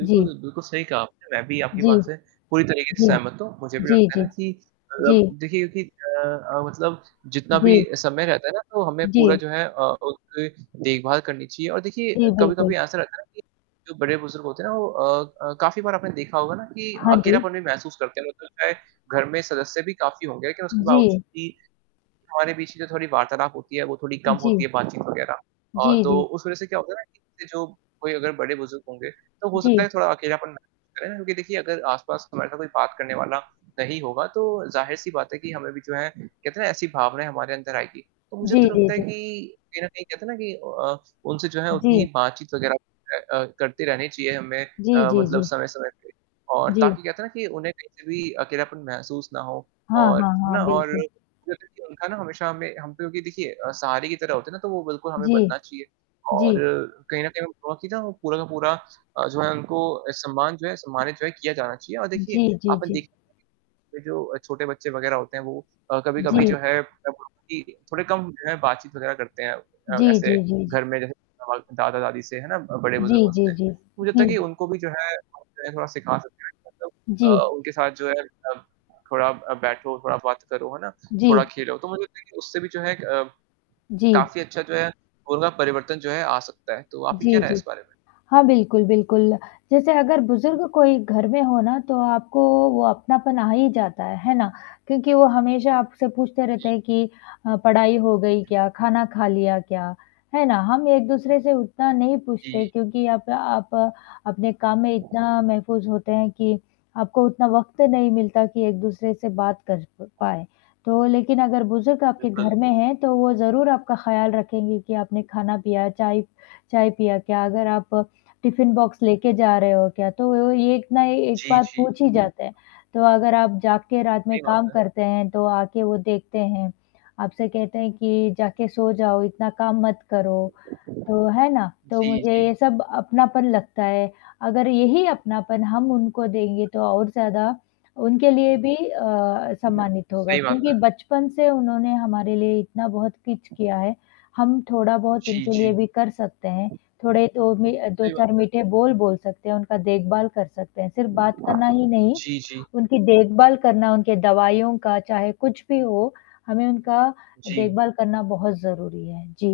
जी। बिल्कुल सही कहा आपने, मैं भी आपकी जी। बात से पूरी तरीके से जी। सहमत हूँ। मुझे भी जी, लगता है जी। ना कि मतलब जी। देखिए क्योंकि अ अ, मतलब जितना भी जी। समय रहता है ना, तो हमें पूरा जी। जो है अ, उनकी देखभाल करनी चाहिए। और देखिए, जी, बिल्कुल। कभी-कभी ऐसा रहता है ना कि जो बड़े-बुज़ुर्ग होते हैं ना वो अ अ, काफ़ी बार आपने देखा होगा ना कि हाँ जी। अकेलापन भी महसूस करते हैं। मेरे को लगता है, घर में सदस्य भी काफ़ी होंगे लेकिन उसके बावजूद जी। भी हमारे बीच कि जो थोड़ी वार्तालाप होती है, वो थोड़ी कम होती जी। है, बातचीत वगैरह। अ, जी, तो जी। उस वzह से क्या होता है ना कि, जो कोई अगर बड़े-बुज़ुर्ग होंगे, तो हो सकता जी। है थोड़ा अकेलापन महसूस करें, क्योंकि देखिए अगर आस-पास हमारे साथ कोई बात करने वाला नहीं होगा, तो ज़ाहिर-सी बात है कि हमें भी जो है कहते हैं ना, ऐसी भावनाएँ हमारे अंदर आएँगी। तो मुझे तो जी, जी, लगता है जी। कि, कहीं न कहीं कहते हैं ना कि अ उनसे जो है उतनी ही जी। बातचीत वगैरह अ अ, करते रहने चाहिए हमें जी, अ, जी, मतलब जी। समय-समय पे। और जी। ताकि कहते हैं ना कि उन्हें कहीं पे भी अकेलापन महसूस ना हो हाँ, और हाँ, है ना हाँ। और बिल्कुल। जो देखिए उनका ना हमेशा हमें हम पे क्योंकि देखिए अ, सहारे की तरह होते हैं ना? तो वो बिल्कुल हमें जी। बनना चाहिए। और जी। कहीं न कहीं हमें बहुत-सी ना वो पूरा का पूरा अ, जो है उनको सम्मान जो है सम्मानित जो है किया जाना चाहिए। और देखिए जी, जी, आप ना जी। देख जो अ, छोटे बच्चे वग़ैरह होते हैं वो अ, कभी-कभी जी। जो है मतलब उनकी थोड़े कम जो है बातचीत वग़ैरह करते हैं अ, जी, ऐसे जी, जी, जी। घर में जैसे कि वहाँ दादा-दादी से है ना जी, बड़े-बुजुर्गों जी, से। जी। मुझे लगता है कि ठीक है। उनको भी जो है आप उन्हें थोड़ा सिखा सकते हैं मतलब अ, जी। उनके साथ जो है अ, थोड़ा अ, बैठो और थोड़ा बात करो, है ना? थोड़ा जी। खेलो तो मुझे लगता है कि उससे भी जो है एक अ, जी। काफ़ी अच्छा जो है, उनका परिवर्तन जो है आ सकता है। तो आपकी क्या जी, राय है जी। इस बारे में? हाँ, बिल्कुल, बिल्कुल। जैसे अगर बुज़ुर्ग कोई घर में हो ना तो आपको वो अपनापन आ ही जाता है, है ना? क्योंकि वो हमेशा आपसे पूछते रहते जी। हैं कि अ, पढ़ाई हो गई क्या? खाना खा लिया क्या? है ना? हम एक-दूसरे से उतना नहीं पूछते हैं, जी। क्योंकि आप आप अपने काम में इतना महफ़ूज़ होते हैं कि आपको उतना वक़्त नहीं मिलता कि एक-दूसरे से बात कर प पाएँ। तो लेकिन अगर बुज़ुर्ग आपके बिल्कुल। घर में हैं तो वो ज़रूर आपका ख़्याल रखेंगे कि आपने खाना, पिया चाय चाय पिया क्या? अगर आप टिफिन बॉक्स लेके जा रहे हो क्या? तो ये एक ना एक जी, बात जी। पूछी जाता है। तो अगर आप जाग के रात में सही बात काम है। करते हैं, तो आके वो देखते हैं। आपसे कहते हैं कि जाके सो जाओ, इतना काम मत करो, तो है ना? तो जी, मुझे जी। ये सब अपनापन लगता है। अगर यही अपनापन हम उनको देंगे, तो और ज़्यादा उनके लिए भी अ, सम्मानित होगा, सही बात क्योंकि है। बचपन से उन्होंने हमारे लिए इतना बहुत कुछ किया है, हम थोड़ा-बहुत जी, उनके लिए जी। भी कर सकते हैं। थोड़े तो में अ, दो सही बात चार है। मीठे बोल बोल सकते हैं, उनका देखभाल कर सकते हैं। सिर्फ़ बात करना ही नहीं, जी, जी। उनकी देखभाल करना, उनके दवाइयों का चाहे कुछ भी हो, हमें उनका जी। देखभाल करना बहुत ज़रूरी है। जी।